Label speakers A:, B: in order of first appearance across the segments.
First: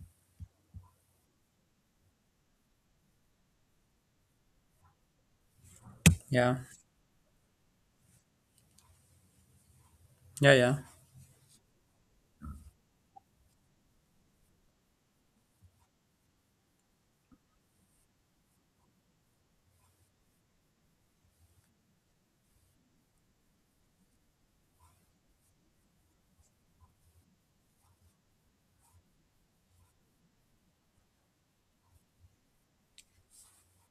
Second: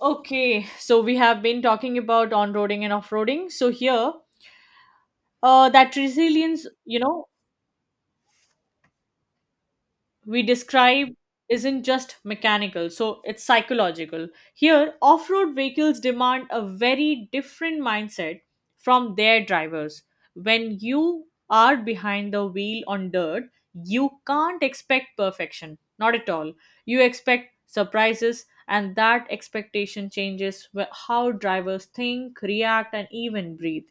A: Okay, so we have been talking about on roading and off roading. So here, that
B: Yeah,
A: resilience, we
B: yeah, yeah.
A: describe isn't just mechanical, so it's psychological. Here, off road vehicles demand a very different mindset from their drivers. When you are behind the wheel on dirt, you can't expect perfection, not at all. You expect surprises, and that expectation changes how drivers think, react, and even breathe.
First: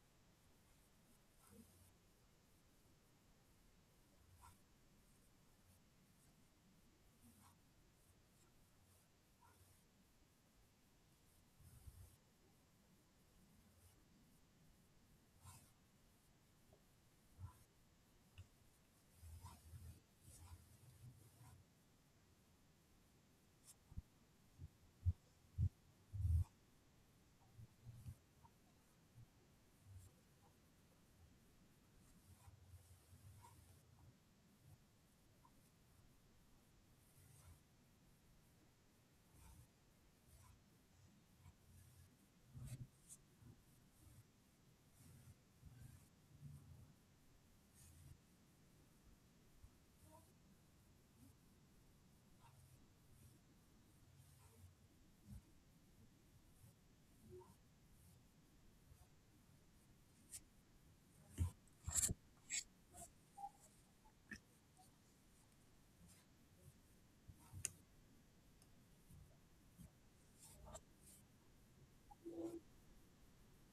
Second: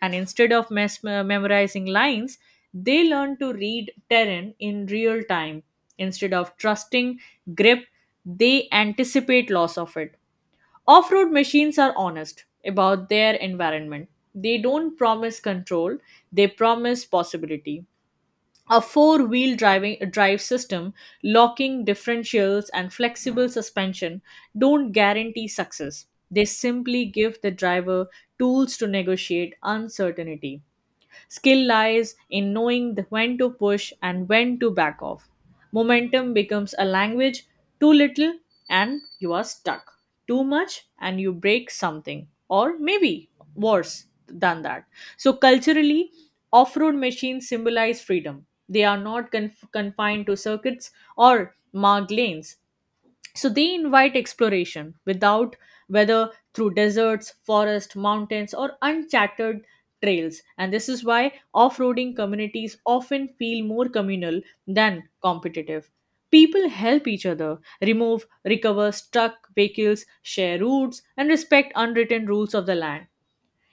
A: And instead of memorizing lines, they learn to read terrain in real time. Instead of trusting grip, they anticipate loss of it. Off road machines are honest about their environment. They don't promise control, they promise possibility. A four-wheel driving drive system, locking differentials, and flexible suspension don't guarantee success. They simply give the driver tools to negotiate uncertainty. Skill lies in knowing when to push and when to back off. Momentum becomes a language, too little and you are stuck, too much and you break something, or maybe worse than that. So, culturally, off road machines symbolize freedom. They are not confined to circuits or marked lanes. So they invite exploration without whether through deserts, forests, mountains, or uncharted trails. And this is why off roading communities often feel more communal than competitive. People help each other, remove, recover stuck vehicles, share routes, and respect unwritten rules of the land.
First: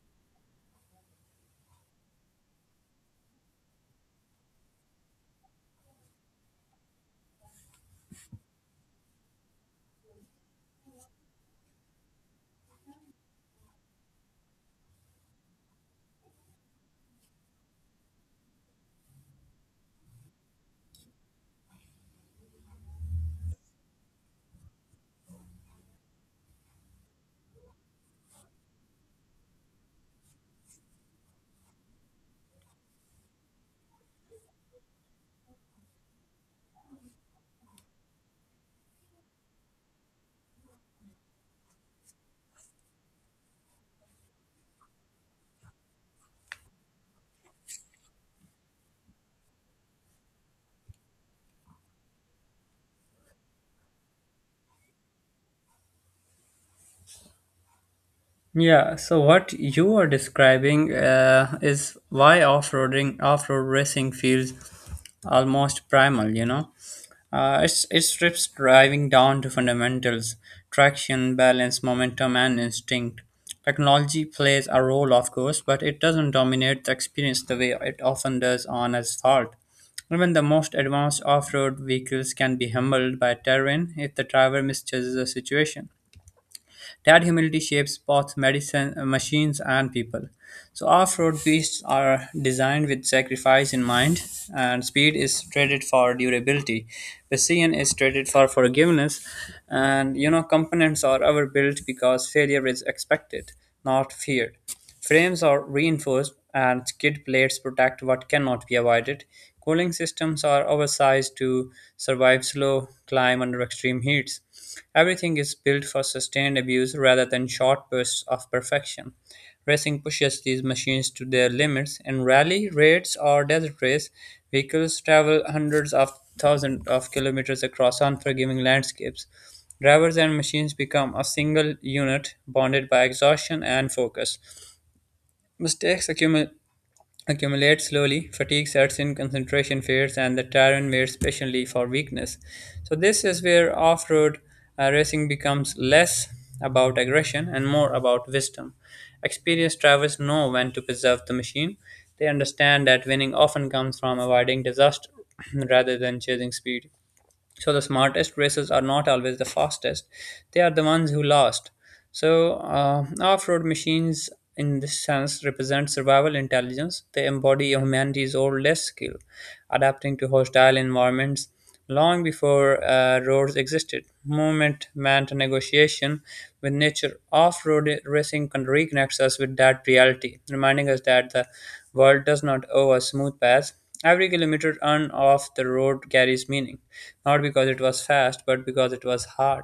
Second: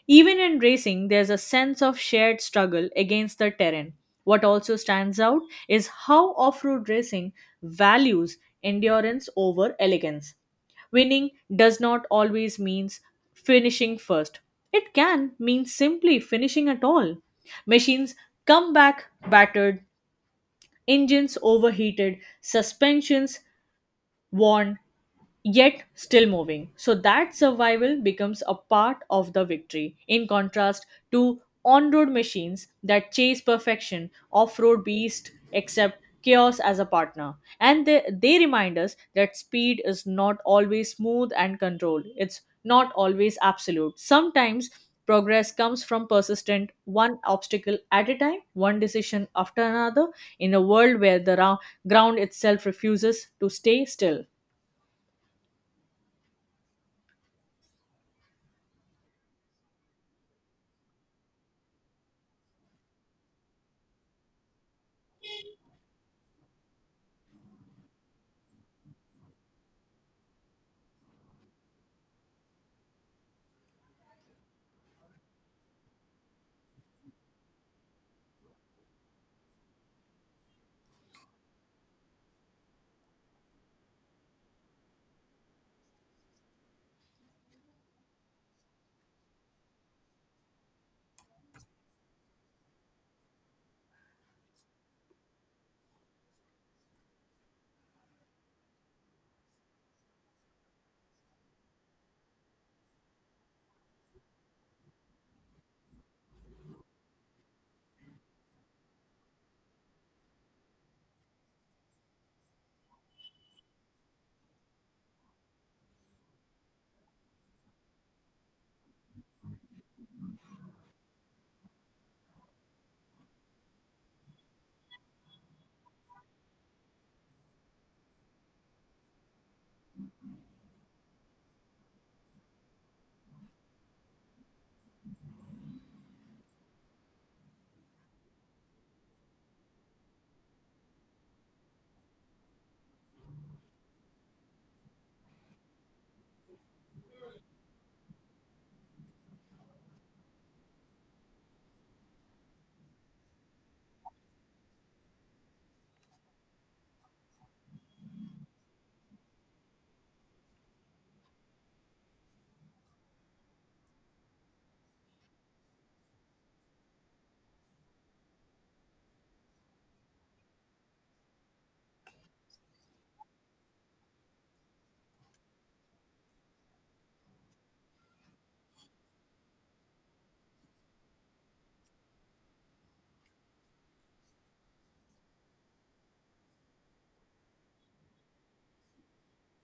A: Even in racing, there's a sense of shared struggle against the terrain. What also stands out is how off road racing values endurance over elegance. Winning does not always mean finishing first, it can mean simply finishing at all. Machines come back battered, engines overheated, suspensions worn, yet still moving. So that survival becomes a part of the victory. In contrast to on road machines that chase perfection, off road beast accept chaos as a partner. And they remind us that speed is not always smooth and controlled, it's not always absolute. Sometimes progress comes from persistent one obstacle at a time, one decision after another, in a world where the ground itself refuses to stay still.
B: Yeah, so what you are describing is why off-roading, off-road racing feels almost primal, you know? It strips driving down to fundamentals, traction, balance, momentum, and instinct. Technology plays a role, of course, but it doesn't dominate the experience the way it often does on asphalt. Even the most advanced off road vehicles can be humbled by terrain if the driver misjudges the situation. That humility shapes both machines and people. So off-road beasts are designed with sacrifice in mind, and speed is traded for durability. Precision is traded for forgiveness, and you know components are overbuilt because failure is expected, not feared. Frames are reinforced and skid plates protect what cannot be avoided. Cooling systems are oversized to survive slow climb under extreme heats. Everything is built for sustained abuse rather than short bursts of perfection. Racing pushes these machines to their limits. In rally, raids, or desert race, vehicles travel hundreds of thousands of kilometers across unforgiving landscapes. Drivers and machines become a single unit bonded by exhaustion and focus. Mistakes accumu- accumulate slowly, fatigue sets in, concentration fades, and the terrain waits patiently for weakness. So, this is where off road racing becomes less about aggression and more about wisdom. Experienced drivers know when to preserve the machine. They understand that winning often comes from avoiding disaster rather than chasing speed. So the smartest racers are not always the fastest; they are the ones who last. So off-road machines, in this sense, represent survival intelligence. They embody humanity's oldest skill, adapting to hostile environments long before roads existed. Movement meant negotiation with nature. Off-road racing can reconnects us with that reality, reminding us that the world does not owe us smooth paths. Every kilometer on of the road carries meaning, not because it was fast, but because it was hard.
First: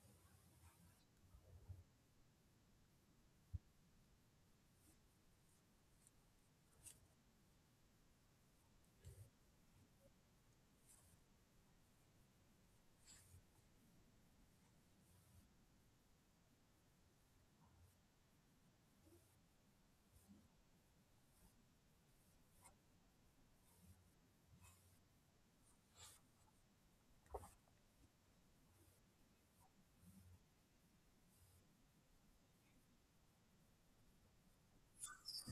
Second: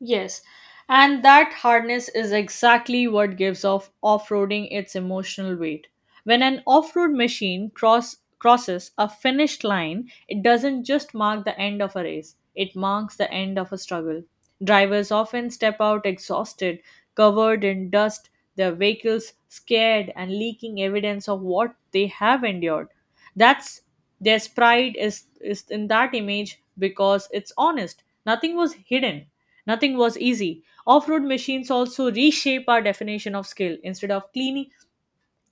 A: Yes, and that hardness is exactly what gives off-roading its emotional weight. When an off-road machine crosses a finish line, it doesn't just mark the end of a race, it marks the end of a struggle. Drivers often step out exhausted, covered in dust, their vehicles scared and leaking evidence of what they have endured. That's their pride is in that image because it's honest. Nothing was hidden. Nothing was easy. Off-road machines also reshape our definition of skill.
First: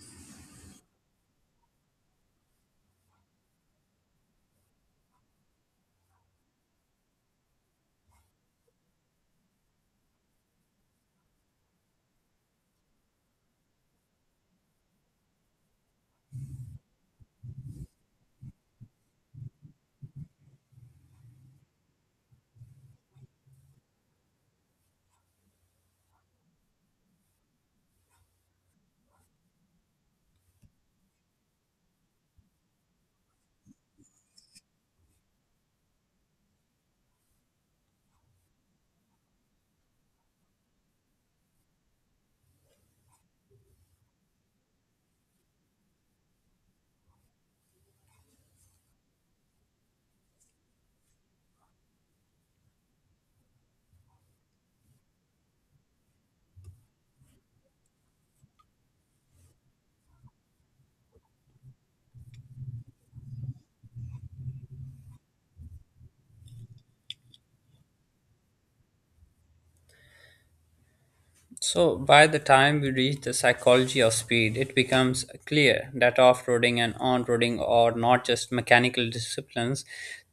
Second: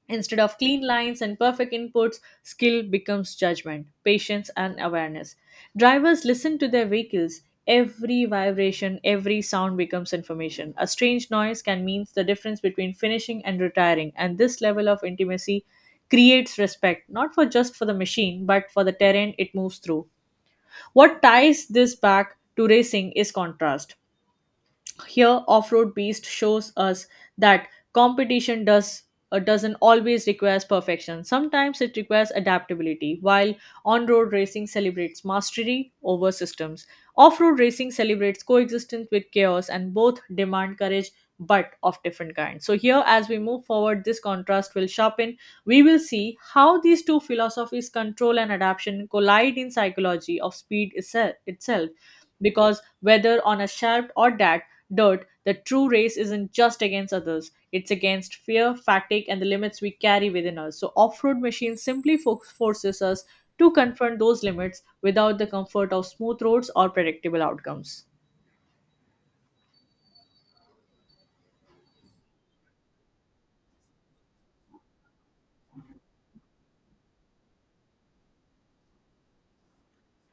A: Instead of clean lines and perfect inputs, skill becomes judgment, patience, and awareness. Drivers listen to their vehicles. Every vibration, every sound becomes information. A strange noise can mean the difference between finishing and retiring, and this level of intimacy creates respect not for just for the machine but for the terrain it moves through. What ties this back to racing is contrast. Here, Off-Road Beast shows us that competition does doesn't always requires perfection. Sometimes it requires adaptability, while on-road racing celebrates mastery over systems. Off-road racing celebrates coexistence with chaos, and both demand courage but of different kinds. So here, as we move forward, this contrast will sharpen. We will see how these two philosophies, control and adaptation, collide in psychology of speed itself, because whether on a shaft or dirt, the true race isn't just against others, it's against fear, fatigue, and the limits we carry within us. So, off road machines simply forces us to confront those limits without the comfort of smooth roads or predictable outcomes.
B: So, by the time we reach the psychology of speed, it becomes clear that off roading and on roading are not just mechanical disciplines,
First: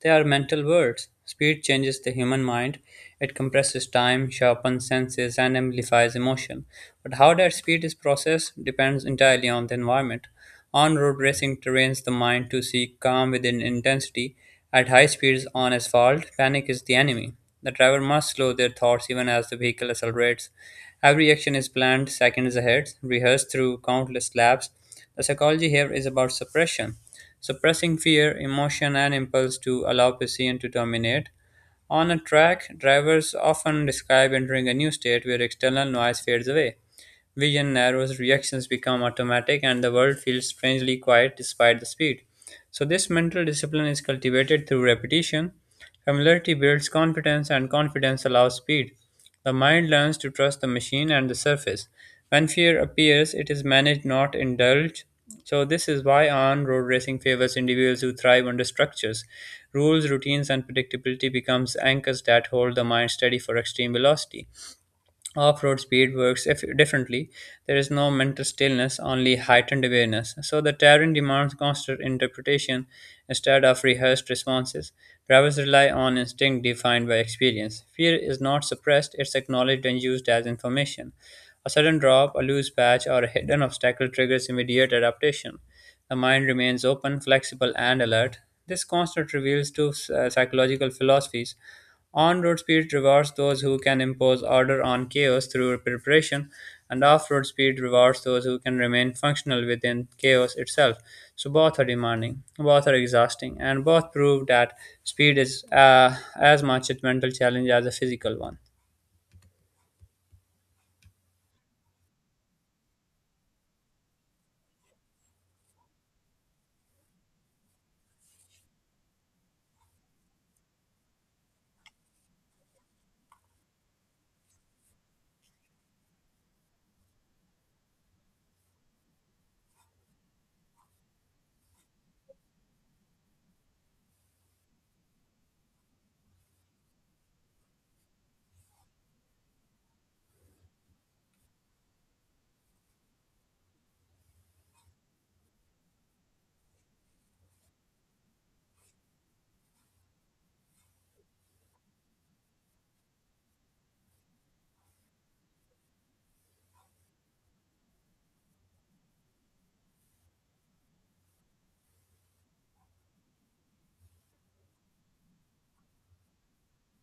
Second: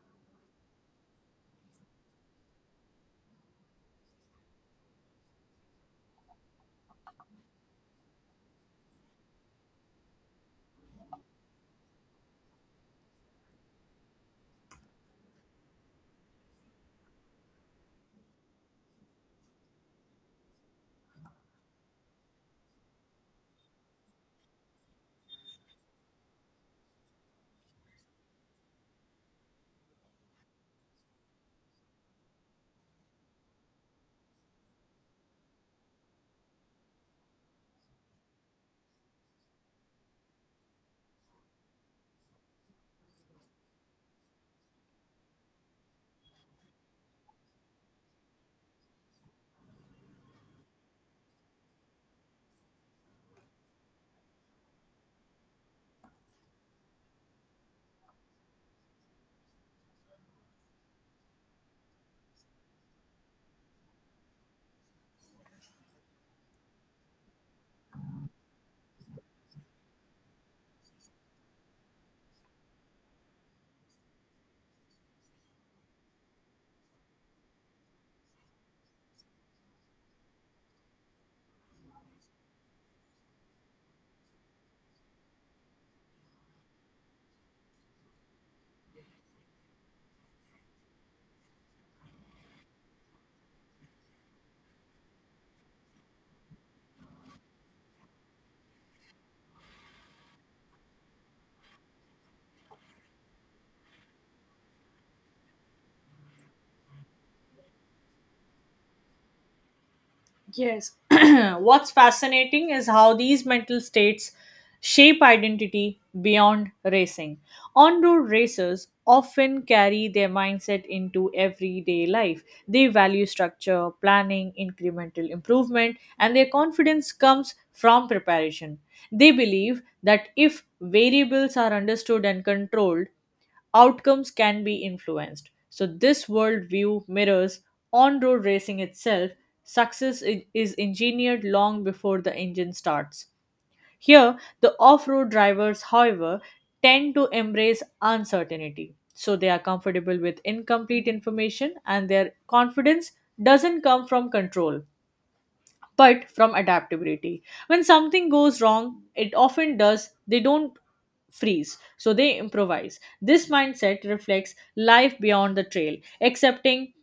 B: they are mental worlds. Speed changes the human mind, it compresses time, sharpens senses, and amplifies emotion. But how that speed is processed depends entirely on the environment. On road racing trains the mind to seek calm within intensity. At high speeds on asphalt, panic is the enemy. The driver must slow their thoughts even as the vehicle accelerates. Every action is planned seconds ahead, rehearsed through countless laps. The psychology here is about suppression, suppressing fear, emotion, and impulse to allow precision to dominate. On a track, drivers often describe entering a new state where external noise fades away. Vision narrows, reactions become automatic, and the world feels strangely quiet despite the speed. So, this mental discipline is cultivated through repetition. Familiarity builds confidence, and confidence allows speed. The mind learns to trust the machine and the surface. When fear appears, it is managed, not indulged. So, this is why on road racing favors individuals who thrive under structures. Rules, routines, and predictability becomes anchors that hold the mind steady for extreme velocity. Off-road speed works if differently. There is no mental stillness, only heightened awareness. So the terrain demands constant interpretation instead of rehearsed responses. Drivers rely on instinct defined by experience. Fear is not suppressed; it's acknowledged and used as information. A sudden drop, a loose patch, or a hidden obstacle triggers immediate adaptation. The mind remains open, flexible, and alert. This constant reveals two psychological philosophies. On-road speed rewards those who can impose order on chaos through preparation, and off-road speed rewards those who can remain functional within chaos itself. So both are demanding, both are exhausting, and both prove that speed is as much a mental challenge as a physical one.
A: Yes. What's fascinating is how these mental states shape identity beyond racing. On road racers often carry their mindset into everyday life. They value structure, planning, incremental improvement, and their confidence comes from preparation. They believe that if variables are understood and controlled, outcomes can be influenced. So, this worldview mirrors on road racing itself. Success is engineered long before the engine starts. Here, the off road drivers, however, tend to embrace uncertainty. So, they are comfortable with incomplete information and their confidence doesn't come from control but from adaptability. When something goes wrong, it often does, they don't freeze, so they improvise. This mindset reflects life beyond the trail, accepting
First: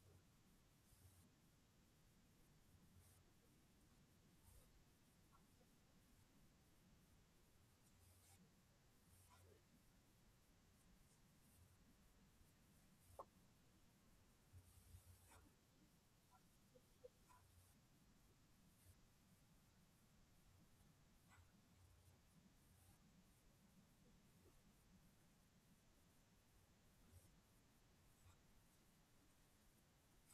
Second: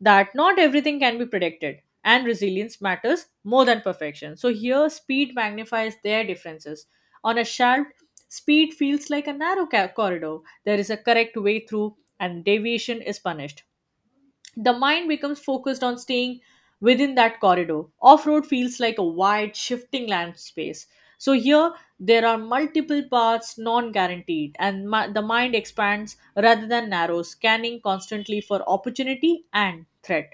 A: that not everything can be predicted and resilience matters more than perfection. So here, speed magnifies their differences. On a shelf, speed feels like a narrow corridor. There is a correct way through, and deviation is punished. The mind becomes focused on staying within that corridor. Off road feels like a wide, shifting land space. So, here there are multiple paths non guaranteed, and the mind expands rather than narrows, scanning constantly for opportunity and threat.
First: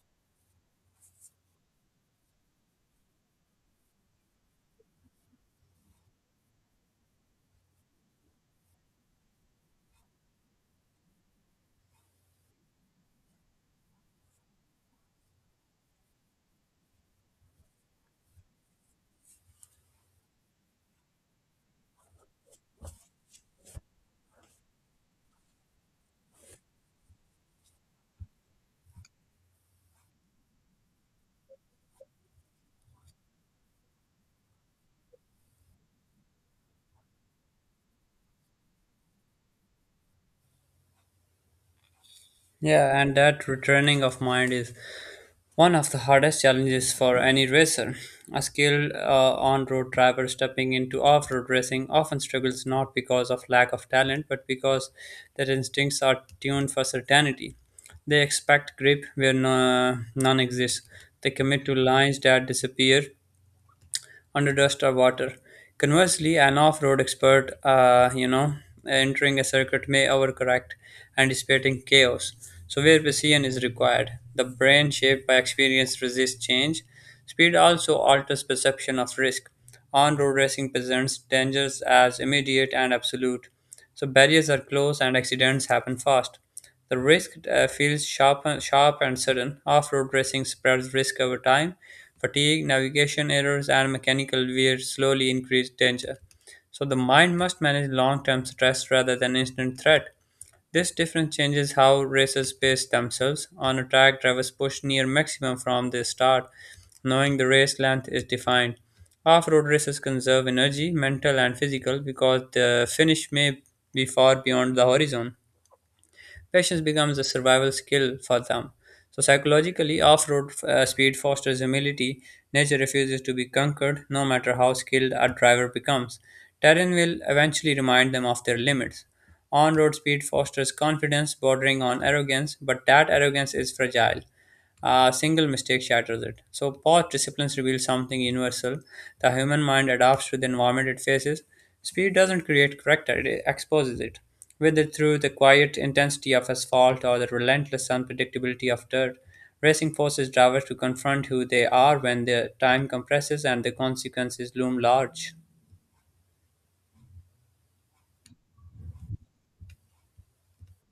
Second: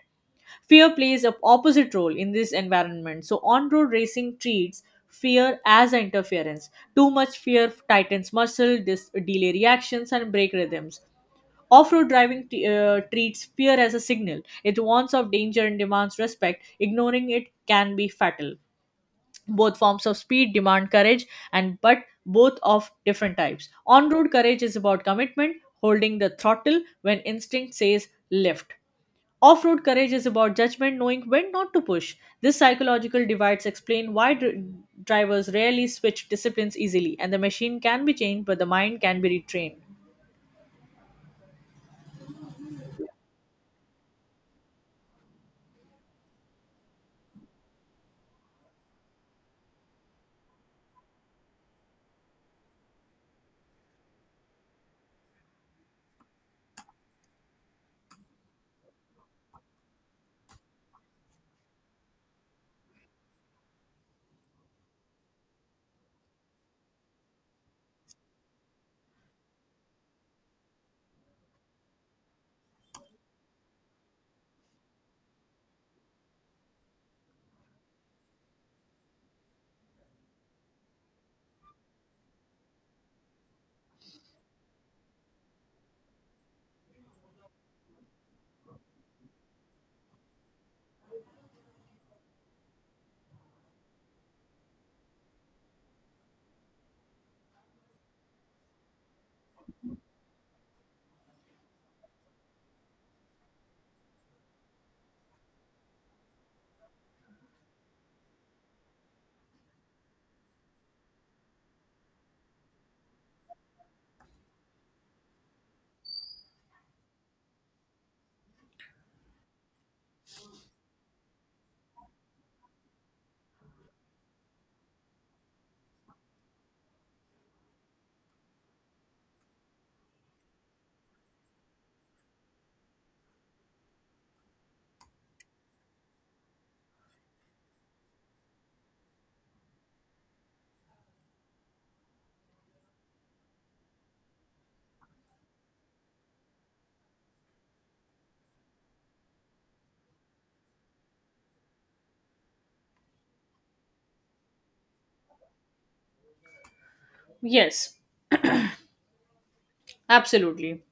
A: Fear plays an opposite role in this environment. So, on road racing treats fear as interference. Too much fear tightens muscle, delay reactions, and break rhythms. Off road driving treats fear as a signal. It warns of danger and demands respect. Ignoring it can be fatal. Both forms of speed demand courage, and but both of different types. On road courage is about commitment, holding the throttle when instinct says lift. Off road courage is about judgment, knowing when not to push. This psychological divides explain why drivers rarely switch disciplines easily, and the machine can be changed, but the mind can be retrained.
B: Yeah, and that retraining of mind is one of the hardest challenges for any racer. A skilled on road driver stepping into off road racing often struggles not because of lack of talent, but because their instincts are tuned for certainty. They expect grip where no, none exists. They commit to lines that disappear under dust or water. Conversely, an off-road expert, you know, entering a circuit may overcorrect, anticipating chaos. So where precision is required, the brain shaped by experience resists change. Speed also alters perception of risk. On-road racing presents dangers as immediate and absolute. So barriers are close and accidents happen fast. The risk feels sharp and sudden. Off-road racing spreads risk over time. Fatigue, navigation errors, and mechanical wear slowly increase danger. So the mind must manage long-term stress rather than instant threat. This difference changes how racers pace themselves. On a track, drivers push near maximum from the start, knowing the race length is defined. Off-road races conserve energy, mental and physical, because the finish may be far beyond the horizon. Patience becomes a survival skill for them. So, psychologically, off road speed fosters humility. Nature refuses to be conquered, no matter how skilled a driver becomes. Terrain will eventually remind them of their limits. On road speed fosters confidence bordering on arrogance, but that arrogance is fragile. A single mistake shatters it. So, past disciplines reveal something universal. The human mind adapts to the environment it faces. Speed doesn't create character, it exposes it. Whether through the quiet intensity of asphalt or the relentless unpredictability of dirt, racing forces drivers to confront who they are when their time compresses and the consequences loom large.
A: Yes, absolutely.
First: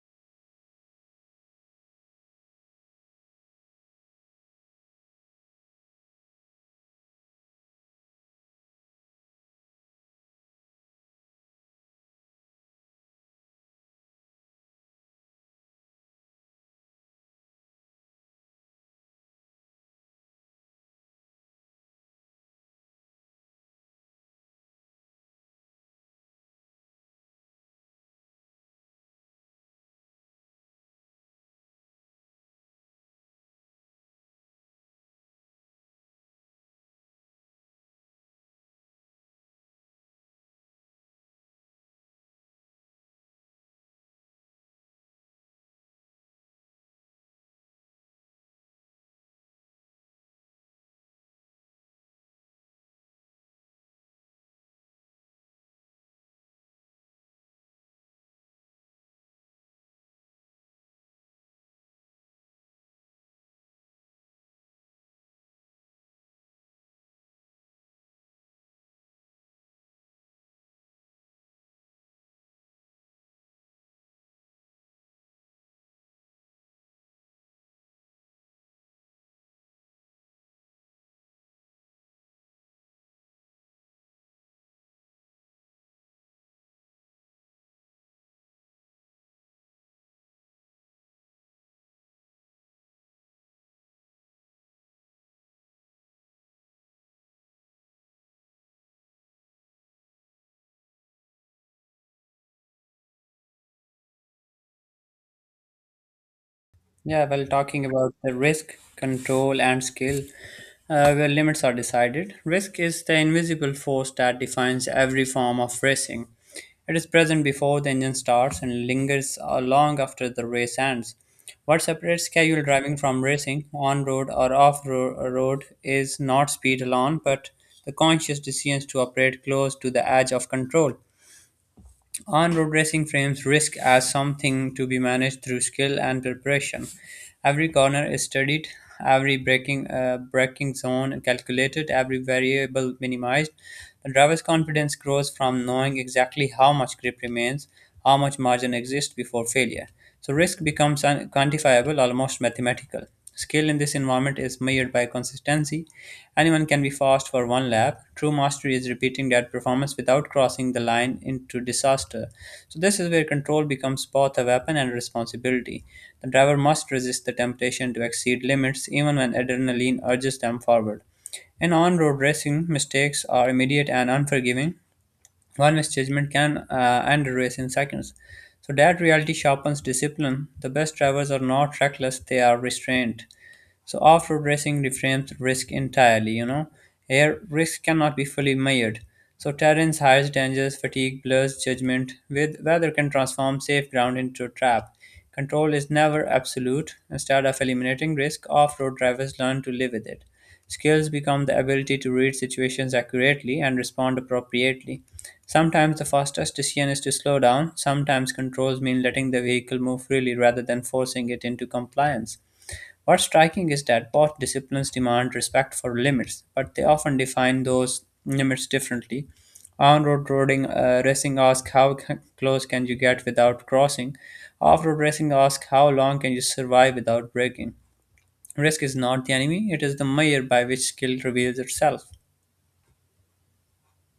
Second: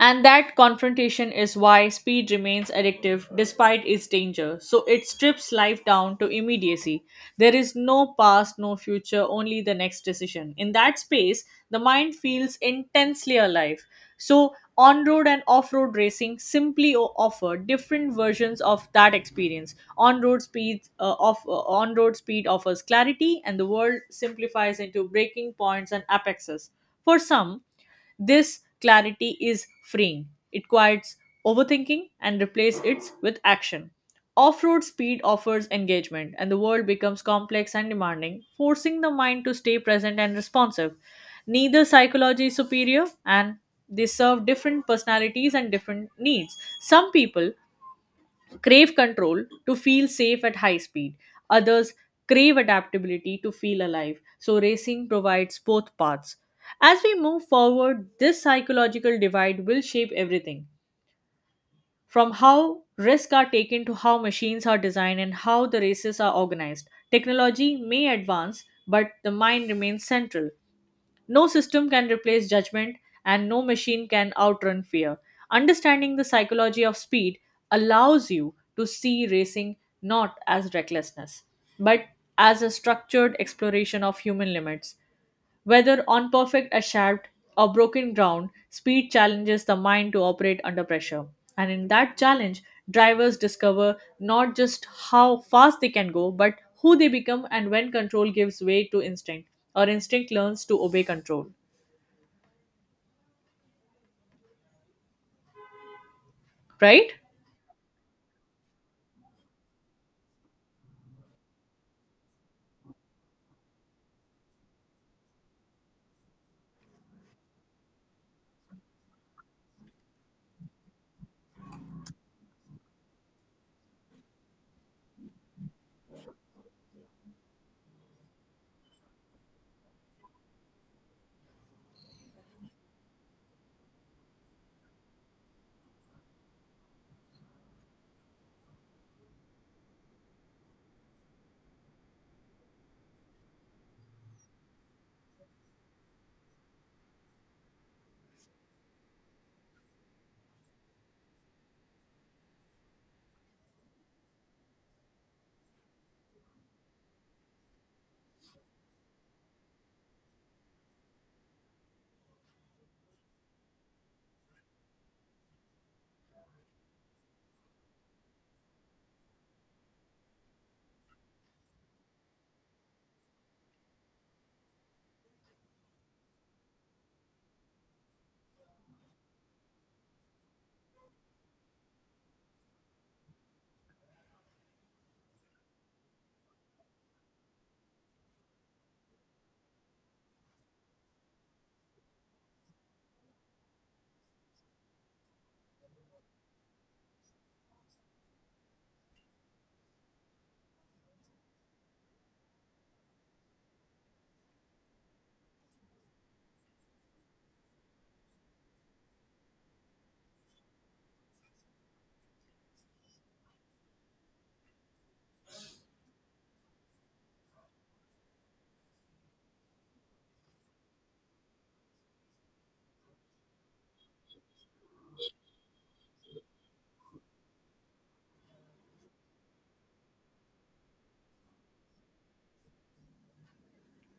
A: And that confrontation is why speed remains addictive despite its danger. So it strips life down to immediacy. There is no past, no future, only the next decision. In that space, the mind feels intensely alive. So on road and off road racing simply offer different versions of that experience. On road speed offers clarity, and the world simplifies into breaking points and apexes. For some, this clarity is freeing. It quiets overthinking and replaces it with action. Off road speed offers engagement, and the world becomes complex and demanding, forcing the mind to stay present and responsive. Neither psychology is superior, and they serve different personalities and different needs. Some people crave control to feel safe at high speed. Others crave adaptability to feel alive. So, racing provides both paths. As we move forward, this psychological divide will shape everything from how risks are taken to how machines are designed and how the races are organized. Technology may advance, but the mind remains central. No system can replace judgment, and no machine can outrun fear. Understanding the psychology of speed allows you to see racing not as recklessness, but as a structured exploration of human limits. Whether on perfect asphalt or broken ground, speed challenges the mind to operate under pressure. And in that challenge, drivers discover not just how fast they can go, but who they become, and when control gives way to instinct, or instinct learns to obey control, right?
B: Yeah, well, talking about the risk, control, and skill, where limits are decided, risk is the invisible force that defines every form of racing. It is present before the engine starts and lingers long after the race ends. What separates casual driving from racing, on road or road, is not speed alone, but the conscious decisions to operate close to the edge of control. On-road racing frames risk as something to be managed through skill and preparation. Every corner is studied, every braking zone calculated, every variable minimized. The driver's confidence grows from knowing exactly how much grip remains, how much margin exists before failure. So risk becomes quantifiable, almost mathematical. Skill in this environment is measured by consistency. Anyone can be fast for one lap. True mastery is repeating that performance without crossing the line into disaster. So this is where control becomes both a weapon and a responsibility. The driver must resist the temptation to exceed limits even when adrenaline urges them forward. In on road racing, mistakes are immediate and unforgiving. One misjudgment can end a race in seconds. So that reality sharpens discipline. The best drivers are not reckless, they are restrained. So off-road racing reframes risk entirely, you know. Here, risk cannot be fully measured. So terrains, highs, dangers, fatigue, blurs judgment. With weather can transform safe ground into a trap. Control is never absolute. Instead of eliminating risk, off-road drivers learn to live with it. Skills become the ability to read situations accurately and respond appropriately. Sometimes the fastest decision is to slow down. Sometimes controls mean letting the vehicle move freely rather than forcing it into compliance. What's striking is that both disciplines demand respect for limits, but they often define those limits differently. On-road roading racing asks how close can you get without crossing. Off-road racing asks how long can you survive without breaking. Risk is not the enemy; it is the measure by which skill reveals itself.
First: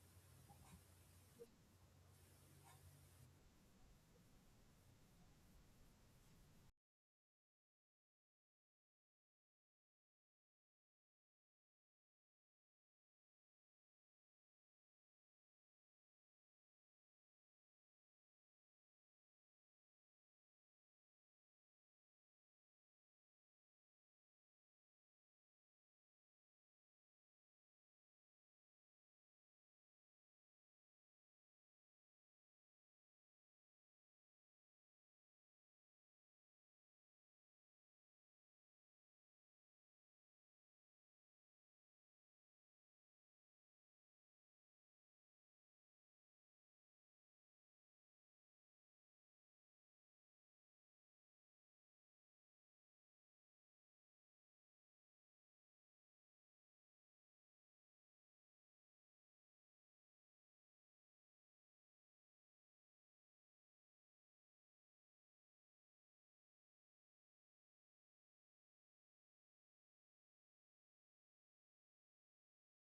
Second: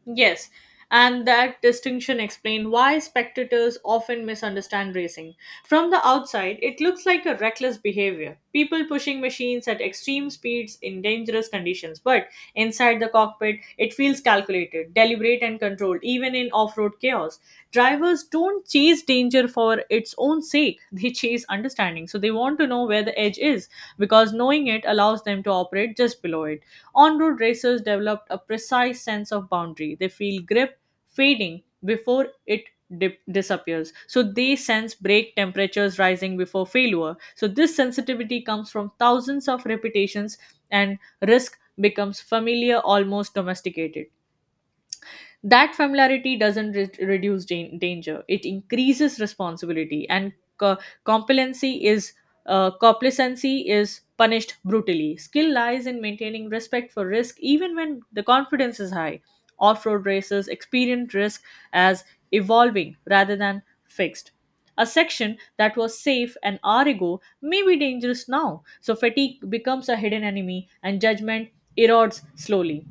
A: Yes, and that distinction explains why spectators often misunderstand racing. From the outside, it looks like a reckless behavior, people pushing machines at extreme speeds in dangerous conditions, but inside the cockpit, it feels calculated, deliberate, and controlled, even in off road chaos. Drivers don't chase danger for its own sake, they chase understanding, so they want to know where the edge is because knowing it allows them to operate just below it. On road racers developed a precise sense of boundary. They feel grip fading before it disappears. So they sense brake temperatures rising before failure. So this sensitivity comes from thousands of repetitions, and risk becomes familiar, almost domesticated. That familiarity doesn't reduce danger, it increases responsibility, and co- complacency is complacency is punished brutally. Skill lies in maintaining respect for risk even when the confidence is high. Off road racers experience risk as evolving rather than fixed. A section that was safe an hour ago may be dangerous now, so fatigue becomes a hidden enemy and judgment erodes slowly,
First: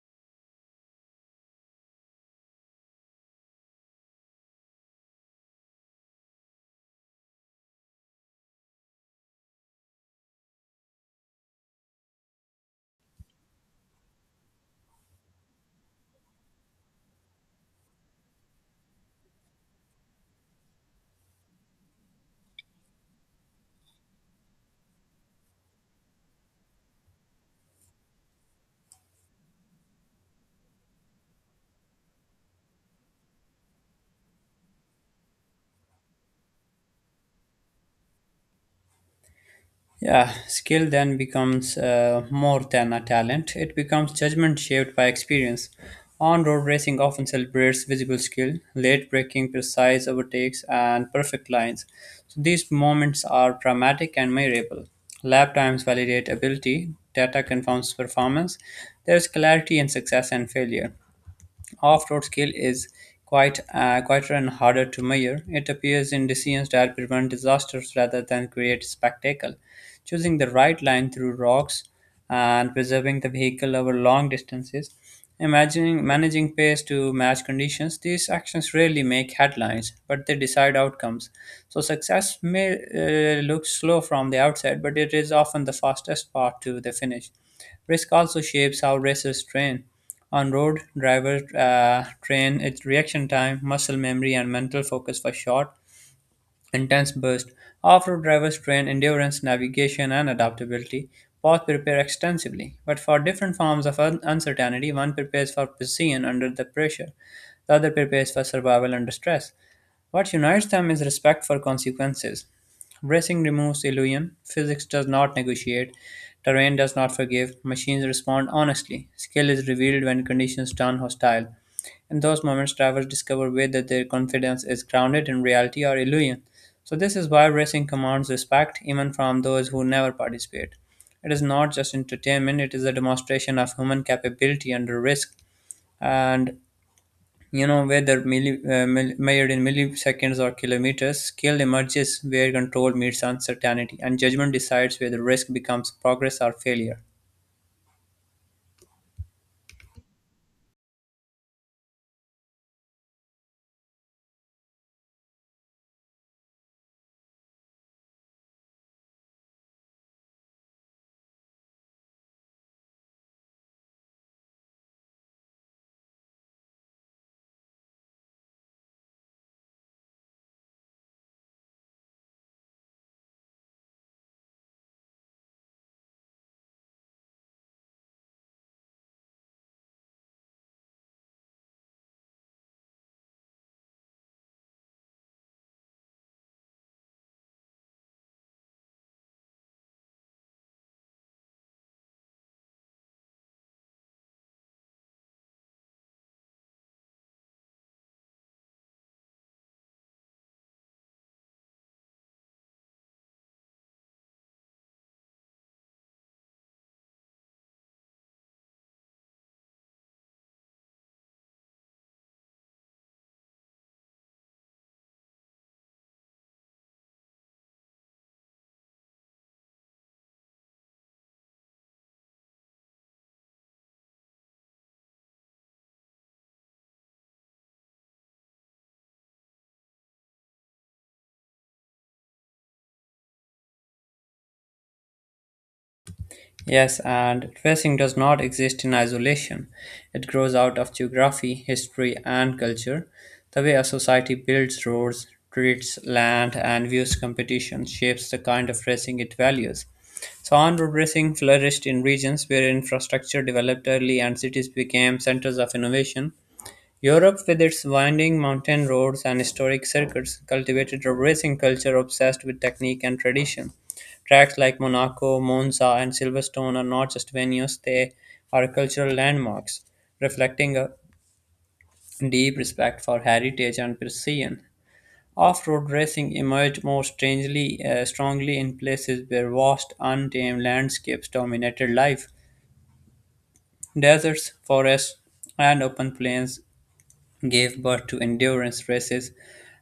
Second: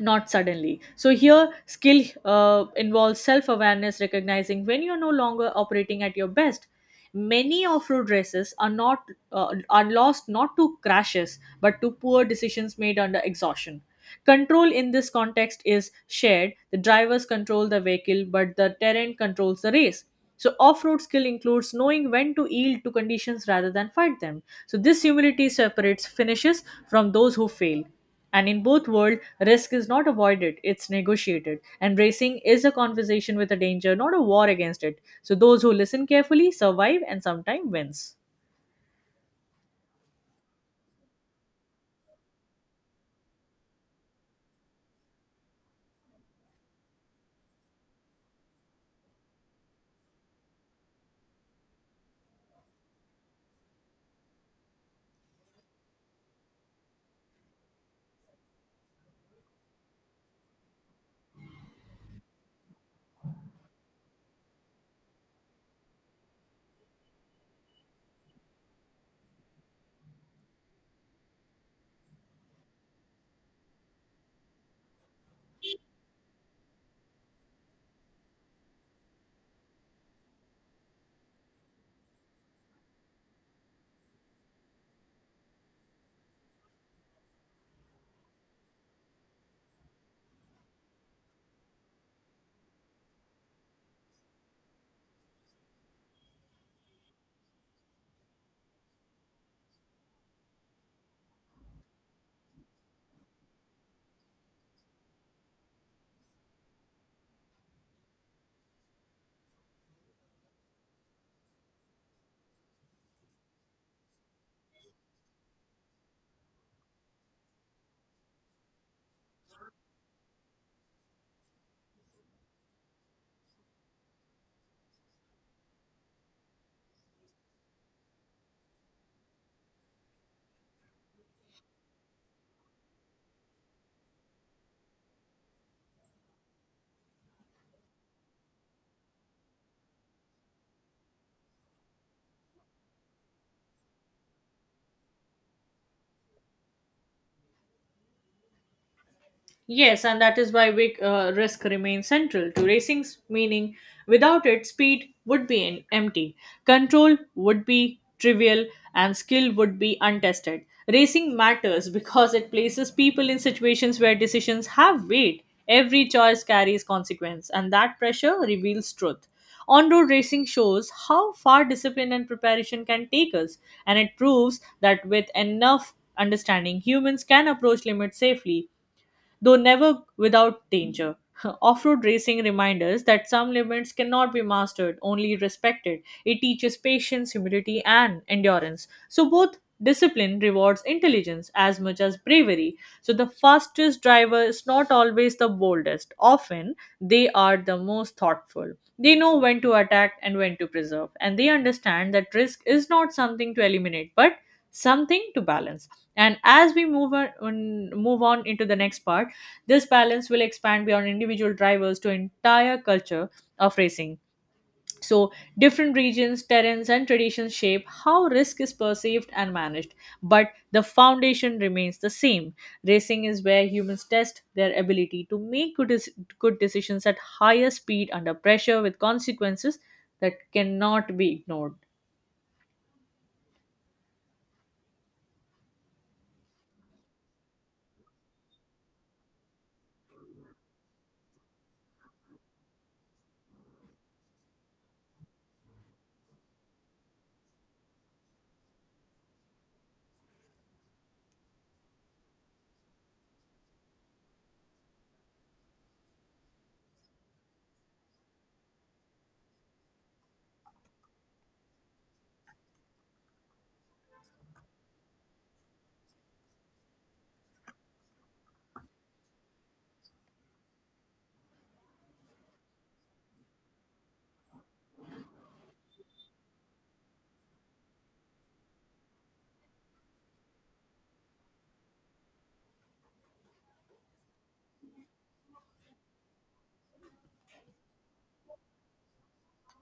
A: not suddenly. So here, skill involves self-awareness, recognizing when you're no longer operating at your best. Many off-road races are lost not to crashes but to poor decisions made under exhaustion. Control in this context is shared. The drivers control the vehicle, but the terrain controls the race. So off-road skill includes knowing when to yield to conditions rather than fight them. So this humility separates finishes from those who fail. And in both world, risk is not avoided, it's negotiated. Embracing is a conversation with a danger, not a war against it. So those who listen carefully survive and sometimes wins.
B: Yeah, skill then becomes more than a talent. It becomes judgment shaped by experience. On road racing often celebrates visible skill, late braking, precise overtakes, and perfect lines. So these moments are dramatic and measurable. Lap times validate ability, data confirms performance. There is clarity in success and failure. Off-road scale is quite quieter and harder to measure. It appears in decisions that prevent disasters rather than create spectacle. Choosing the right line through rocks and preserving the vehicle over long distances. Imagining managing pace to match conditions, these actions rarely make headlines, but they decide outcomes. So success may look slow from the outset, but it is often the fastest path to the finish. Risk also shapes how racers train. On road, drivers train its reaction time, muscle memory, and mental focus for short, intense bursts. Off road drivers train endurance, navigation, and adaptability. Both prepare extensively, but for different forms of uncertainty, one prepares for precision under the pressure, the other prepares for survival under stress. What unites them is respect for consequences. Racing removes illusion, physics does not negotiate, terrain does not forgive, machines respond honestly, skill is revealed when conditions turn hostile. In those moments, drivers discover whether their confidence is grounded in reality or illusion. So, this is why racing commands respect even from those who never participate. It is not just entertainment, it is a demonstration of human capability under risk. And Whether measured in milliseconds or kilometers, scale emerges where control meets uncertainty, and judgment decides whether risk becomes progress or failure.
A: Yes, and that is why risk remains central to racing's meaning. Without it, speed would be empty, control would be trivial, and skill would be untested. Racing matters because it places people in situations where decisions have weight. Every choice carries consequence, and that pressure reveals truth. On road racing shows how far discipline and preparation can take us, and it proves that with enough understanding, humans can approach limits safely though never without danger. Off road racing reminds us that some limits cannot be mastered, only respected. It teaches patience, humility, and endurance. So, both discipline rewards intelligence as much as bravery. So, the fastest driver is not always the boldest. Often, they are the most thoughtful. They know when to attack and when to preserve, and they understand that risk is not something to eliminate but something to balance. And as we move on into the next part, this balance will expand beyond individual drivers to entire culture of racing. So, different regions, terrains, and traditions shape how risk is perceived and managed, but the foundation remains the same. Racing is where humans test their ability to make good decisions at higher speed under pressure with consequences that cannot be ignored.
B: Yes, and tracing does not exist in isolation. It grows out of geography, history, and culture. The way a society builds roads, treats land, and views competition shapes the kind of racing it values. So, on road racing flourished in regions where infrastructure developed early and cities became centers of innovation. Europe, with its winding mountain roads and historic circuits, cultivated a racing culture obsessed with technique and tradition. Tracks like Monaco, Monza, and Silverstone are not just venues, they are cultural landmarks, reflecting a deep respect for heritage and precision. Off road racing emerged more strongly in places where vast, untamed landscapes dominated life. Deserts, forests, and open plains gave birth to endurance races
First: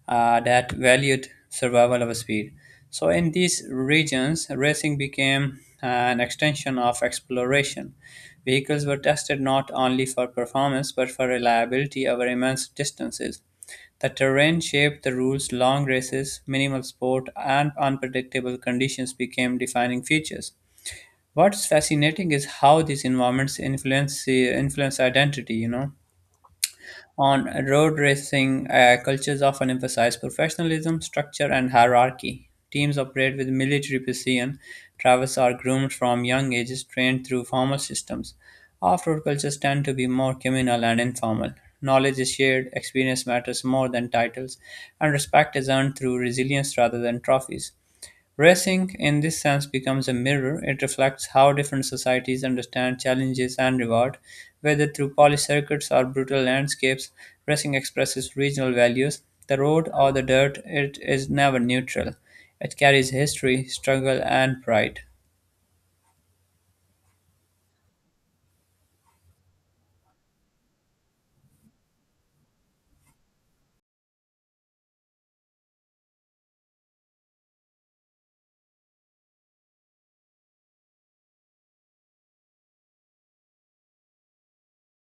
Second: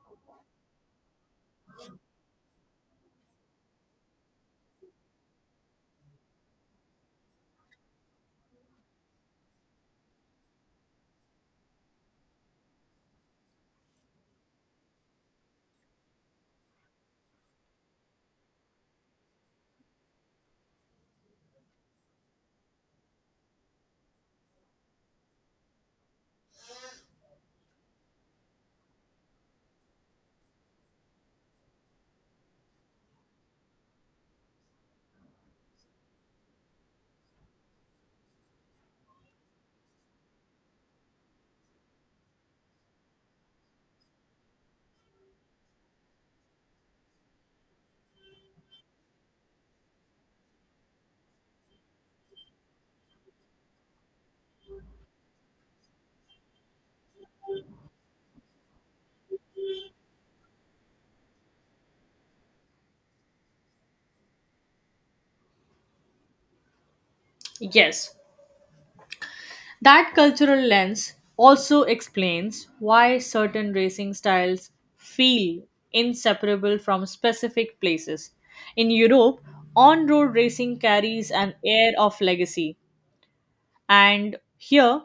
B: that valued survival over speed. So, in these regions, racing became an extension of exploration. Vehicles were tested not only for performance but for reliability over immense distances. The terrain shaped the rules, long races, minimal sport, and unpredictable conditions became defining features. What's fascinating is how these environments influence identity. On road cultures often emphasize professionalism, structure, and hierarchy. Teams operate with military precision. Drivers are groomed from young ages, trained through formal systems. Off road cultures tend to be more communal and informal. Knowledge is shared, experience matters more than titles, and respect is earned through resilience rather than trophies. Racing, in this sense, becomes a mirror. It reflects how different societies understand challenges and reward. Whether through polished circuits or brutal landscapes, racing expresses regional values. The road or the dirt, it is never neutral. It carries history, struggle, and pride.
A: Yes, that cultural lens also explains why certain racing styles feel inseparable from specific places. In Europe, on road racing carries an air of legacy, and here,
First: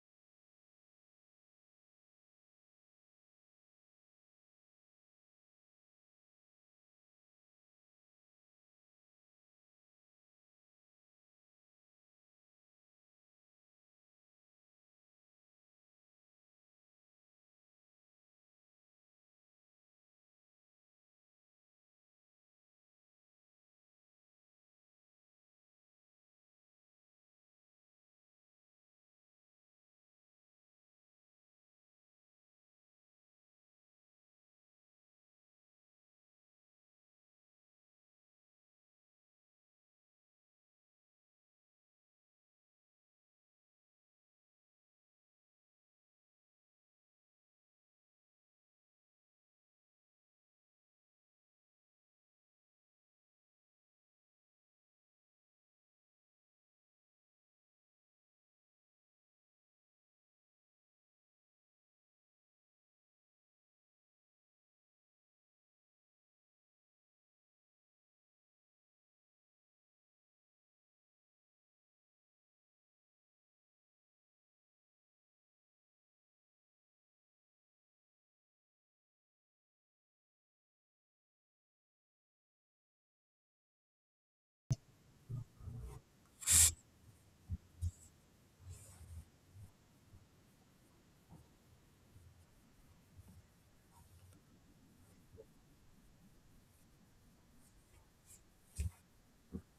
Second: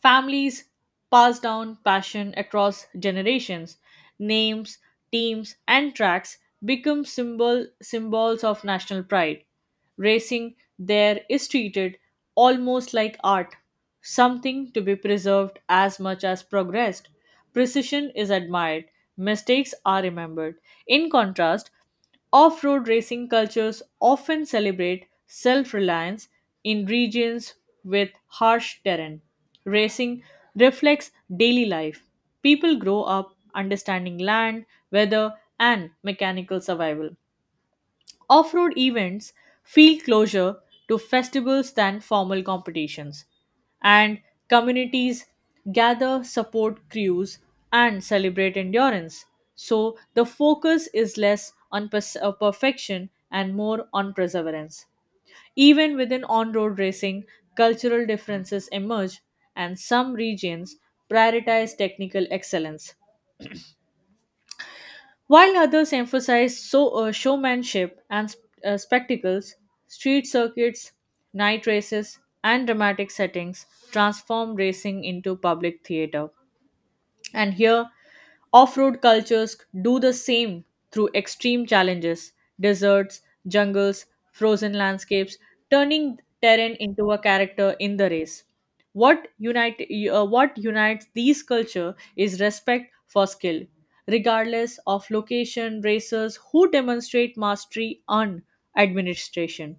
A: families pass down passion across generations. Names, teams, and tracks become symbols of national pride. Racing there is treated almost like art, something to be preserved as much as progressed. Precision is admired, mistakes are remembered. In contrast, off road racing cultures often celebrate self reliance in regions with harsh terrain. Racing reflects daily life. People grow up understanding land, weather, and mechanical survival. Off road events feel closer to festivals than formal competitions, and communities gather, support crews, and celebrate endurance. So the focus is less on perfection and more on perseverance. Even within on road racing, cultural differences emerge, and some regions prioritize technical excellence while others emphasize showmanship and spectacles, street circuits, night races, and dramatic settings transform racing into public theater and here, off road cultures do the same through extreme challenges deserts, jungles, frozen landscapes, turning terrain into a character in the race. What, unite, what unites these culture is respect for skill. Regardless of location, racers who demonstrate mastery on administration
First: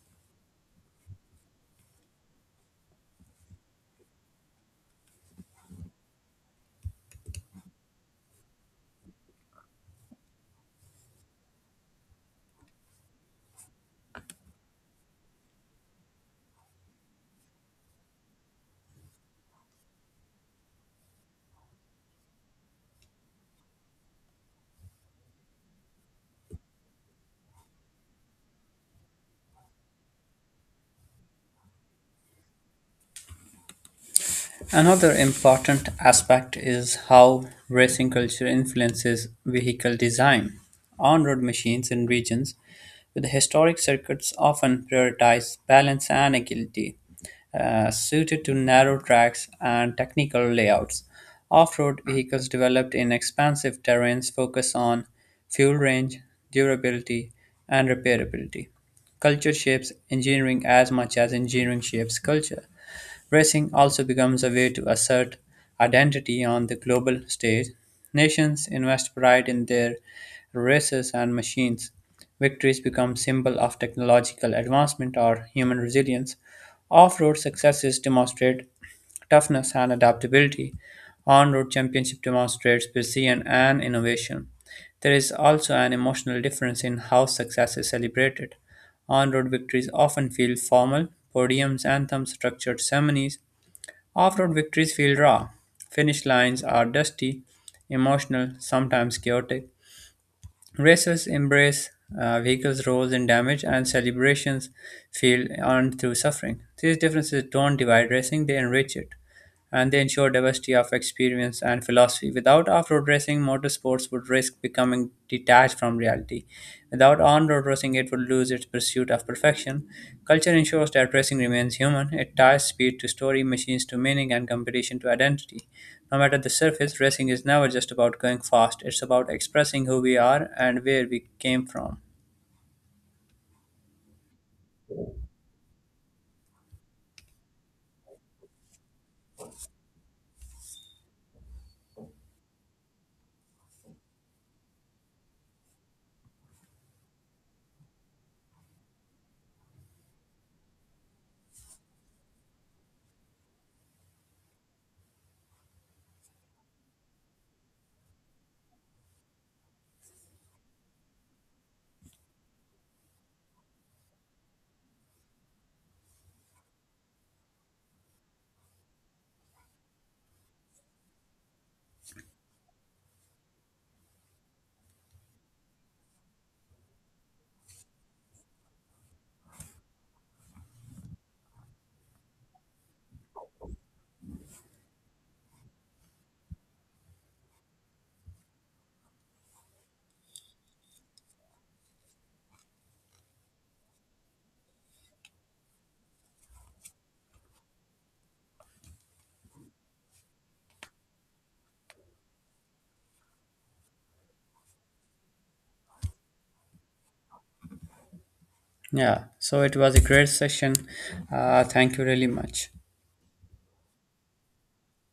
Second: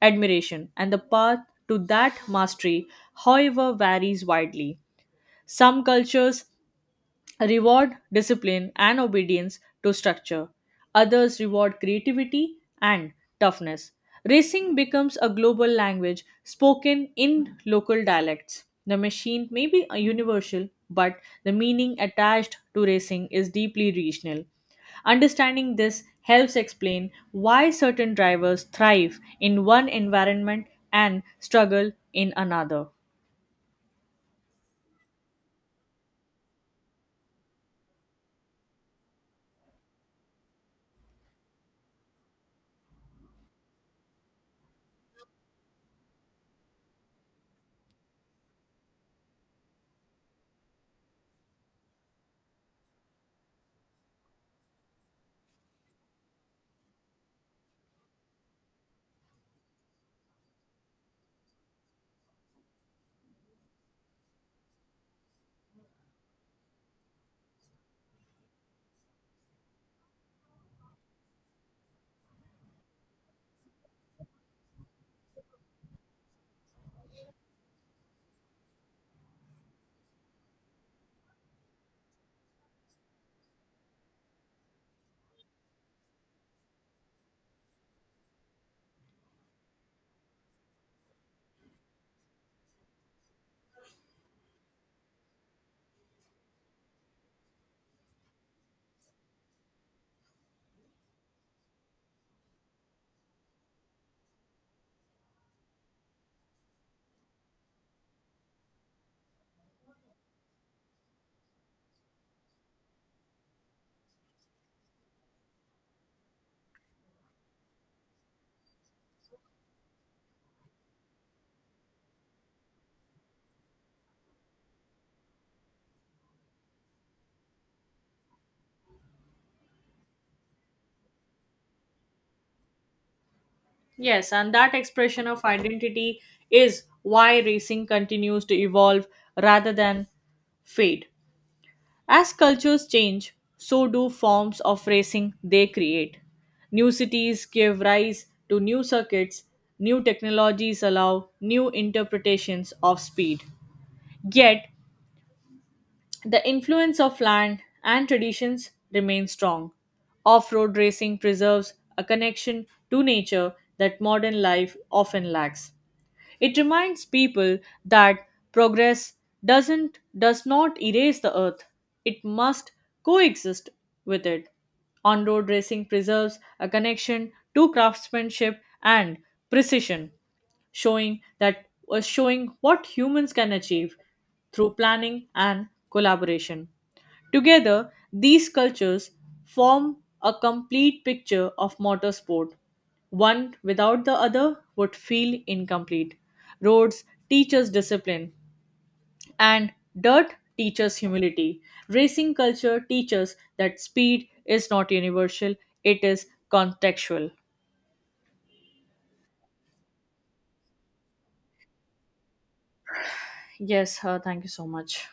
A: admiration, and the path to that mastery, however, varies widely. Some cultures reward discipline and obedience to structure. Others reward creativity and toughness. Racing becomes a global language spoken in local dialects. The machine may be a universal, but the meaning attached to racing is deeply regional. Understanding this helps explain why certain drivers thrive in one environment and struggle in another.
B: Another important aspect is how racing culture influences vehicle design. On road machines in regions with historic circuits often prioritize balance and agility, suited to narrow tracks and technical layouts. Off road vehicles developed in expansive terrains focus on fuel range, durability, and repairability. Culture shapes engineering as much as engineering shapes culture. Racing also becomes a way to assert identity on the global stage. Nations invest pride in their races, and machines. Victories become symbol of technological advancement or human resilience. Off-road successes demonstrate toughness and adaptability. On-road championship demonstrates precision and innovation. There is also an emotional difference in how success is celebrated. On-road victories often feel formal, podiums, anthems, structured ceremonies. Off-road victories feel raw. Finish lines are dusty, emotional, sometimes chaotic. Races embrace vehicles' roles in damage, and celebrations feel earned through suffering. These differences don't divide racing, they enrich it, and they ensure diversity of experience and philosophy. Without off road racing, motorsports would risk becoming detached from reality. Without on road racing, it would lose its pursuit of perfection. Culture ensures that racing remains human, it ties speed to story, machines to meaning, and competition to identity. No matter the surface, racing is never just about going fast. It's about expressing who we are and where we came from.
A: Yes, and that expression of identity is why racing continues to evolve rather than fade. As cultures change, so do forms of racing they create. New cities give rise to new circuits, new technologies allow new interpretations of speed. Yet, the influence of land and traditions remains strong. Off road racing preserves a connection to nature that modern life often lacks. It reminds people that progress does not erase the earth. It must coexist with it. On-road racing preserves a connection to craftsmanship and precision, showing what humans can achieve through planning and collaboration. Together, these cultures form a complete picture of motorsport. One without the other would feel incomplete. Roads teaches discipline, and dirt teaches humility. Racing culture teaches that speed is not universal, it is contextual.
B: Yeah, so it was a great session. Thank you really much.
A: Yes, thank you so much.